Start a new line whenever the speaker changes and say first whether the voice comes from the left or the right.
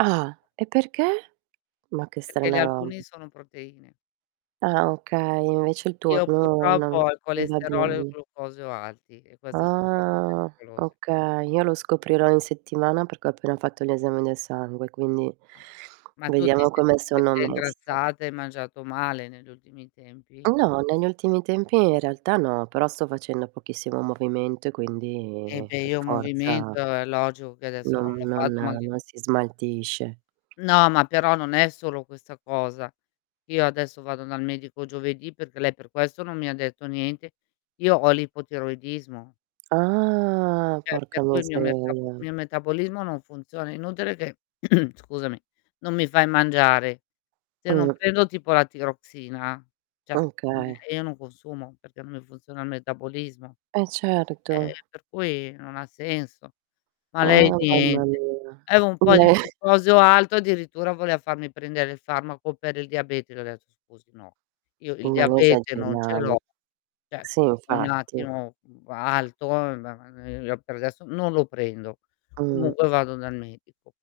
right: Ah, e perché? Ma che
left: Perché gli
right: strana ro
left: albuni sono proteine.
right: Ah, okay, invece il
left: Io
right: turno
left: purtroppo
right: non
left: ho il
right: non va
left: colesterolo e il
right: bene.
left: glucosio alti e queste son cose
right: Ah,
left: pericolose.
right: okay. Io lo scoprirò in settimana perché ho appena fatto gli esami del sangue, quindi
left: Ma ma tu ti
right: vediamo
left: senti
right: come
left: che
right: sono
left: sei
right: messa.
left: ingrassata e hai mangiato male negli ultimi tempi?
right: No negli ultimi tempi in realtà no, però sto facendo pochissimo movimento e
left: Eh,
right: quindi
left: beh,
right: per
left: io movimento
right: forza
left: è logico che adesso non
right: non, mhmm,
left: l'ho
right: non
left: fatto
right: non si
left: [unintelligible]
right: smaltisce.
left: No, ma però non è solo questa cosa. Io adesso vado dal medico giovedì, perché lei per questo non mi ha detto niente. Io ho l'ipotiroidismo.
right: Ah,
left: Cioè,
right: porca
left: per cui il mio mercabo
right: miseria.
left: mio metabolismo non funziona, è inutile che scusami, non mi fai mangiare. Se non
right: Mh.
left: prendo tipo la Tiroxina, cioè,
right: C
left: ehm,
right: okay.
left: io non consumo, perché non mi funziona il metabolismo.
right: Eh,
left: Eh
right: certo.
left: per cui non ha senso. Ma lei
right: Ah, mamma
left: niente.
right: mia.
left: Avevo un po' di
right: Beh!
left: glucosio alto, addirittura voleva farmi prendere il farmaco per il diabete. Gli ho detto: "Scusi, no, io il
right: Non
left: diabete non ce l'ho".
right: esageriamo.
left: Cioè
right: Sì,
left: un
right: infatti.
left: attimo alto, ma, ehm, per adesso non lo prendo.
right: Mh.
left: Comunque vado dal medico.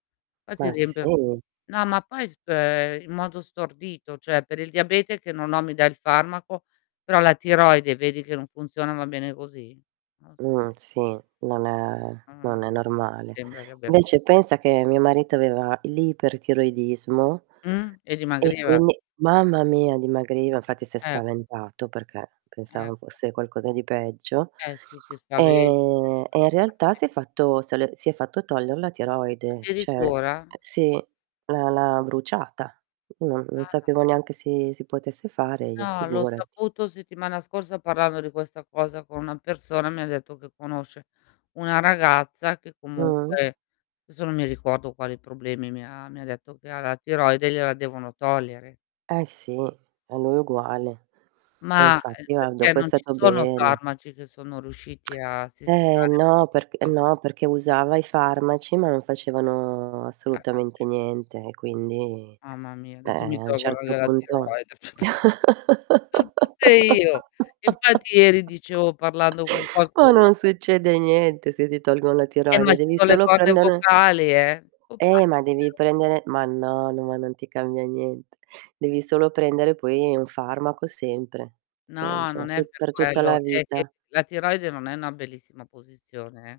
left: Qua ti
right: Ma
left: riempio
right: sì.
left: no, ma poi spe in modo stordito, cioè per il diabete che non ho mi dà il farmaco, però la tiroide vedi che non funziona, va bene così? Non
right: Mhmm,
left: si
right: sì, non è
left: Ah-ah.
right: non è normale.
left: Sembra che abbia se
right: Vece pensa che mio marito aveva l'ipertiroidismo
left: Mh, e
right: e
left: dimagriva?
right: quindi, mamma mia, dimagriva. Infatti si è
left: Eh.
right: spaventato perché pensava
left: Ecco.
right: fosse qualcosa di peggio,
left: Eh, sì, ti spaventi
right: ehm, e in realtà
left: [unintelligible]
right: si è fatto se l si è fatto togliere la tiroide, cioè eh
left: Addirittura?
right: sì, l'ha l'ha bruciata. Non non
left: Ah.
right: sapevo neanche si si potesse fare io
left: No, l'ho
right: figurati.
left: saputo settimana scorsa parlando di questa cosa con una persona. Mi ha detto che conosce una ragazza, che
right: Mh.
left: comunque desso non mi ricordo quali problemi mi ha mi ha detto che ha la tiroide, gliela devono togliere.
right: Eh sì, a lui uguale. E
left: Ma é
right: infatti ma
left: perché
right: dopo è
left: non ci
right: stato
left: sono
right: bene.
left: farmaci che sono riusciti a
right: Eh,
left: sistemare
right: no, perc
left: [unintelligible]
right: no, perché usava i farmaci ma non facevano
left: Caspita.
right: assolutamente niente e quindi
left: Mamma mia,
right: eh-eh,
left: adesso mi
right: a un
left: tolgono
right: certo
left: anche la
right: punto
left: tiroide. Ce l'ho tutte io. Infatti ieri dicevo parlando con
right: ma
left: qualcuno
right: non succede niente se ti tolgono la
left: Eh, ma
right: tiroide,
left: ci
right: devi
left: son le
right: solo
left: corde
right: prendere
left: vocali, eh. Non
right: Eh,
left: parli
right: ma devi
left: più.
right: prendere ma no, no, ma non ti cambia niente. Devi solo prendere poi un farmaco sempre,
left: No,
right: sempre,
left: non
right: tu
left: è per
right: per tutta
left: quello
right: la
left: è che
right: vita.
left: la tiroide non è una bellissima posizione, eh.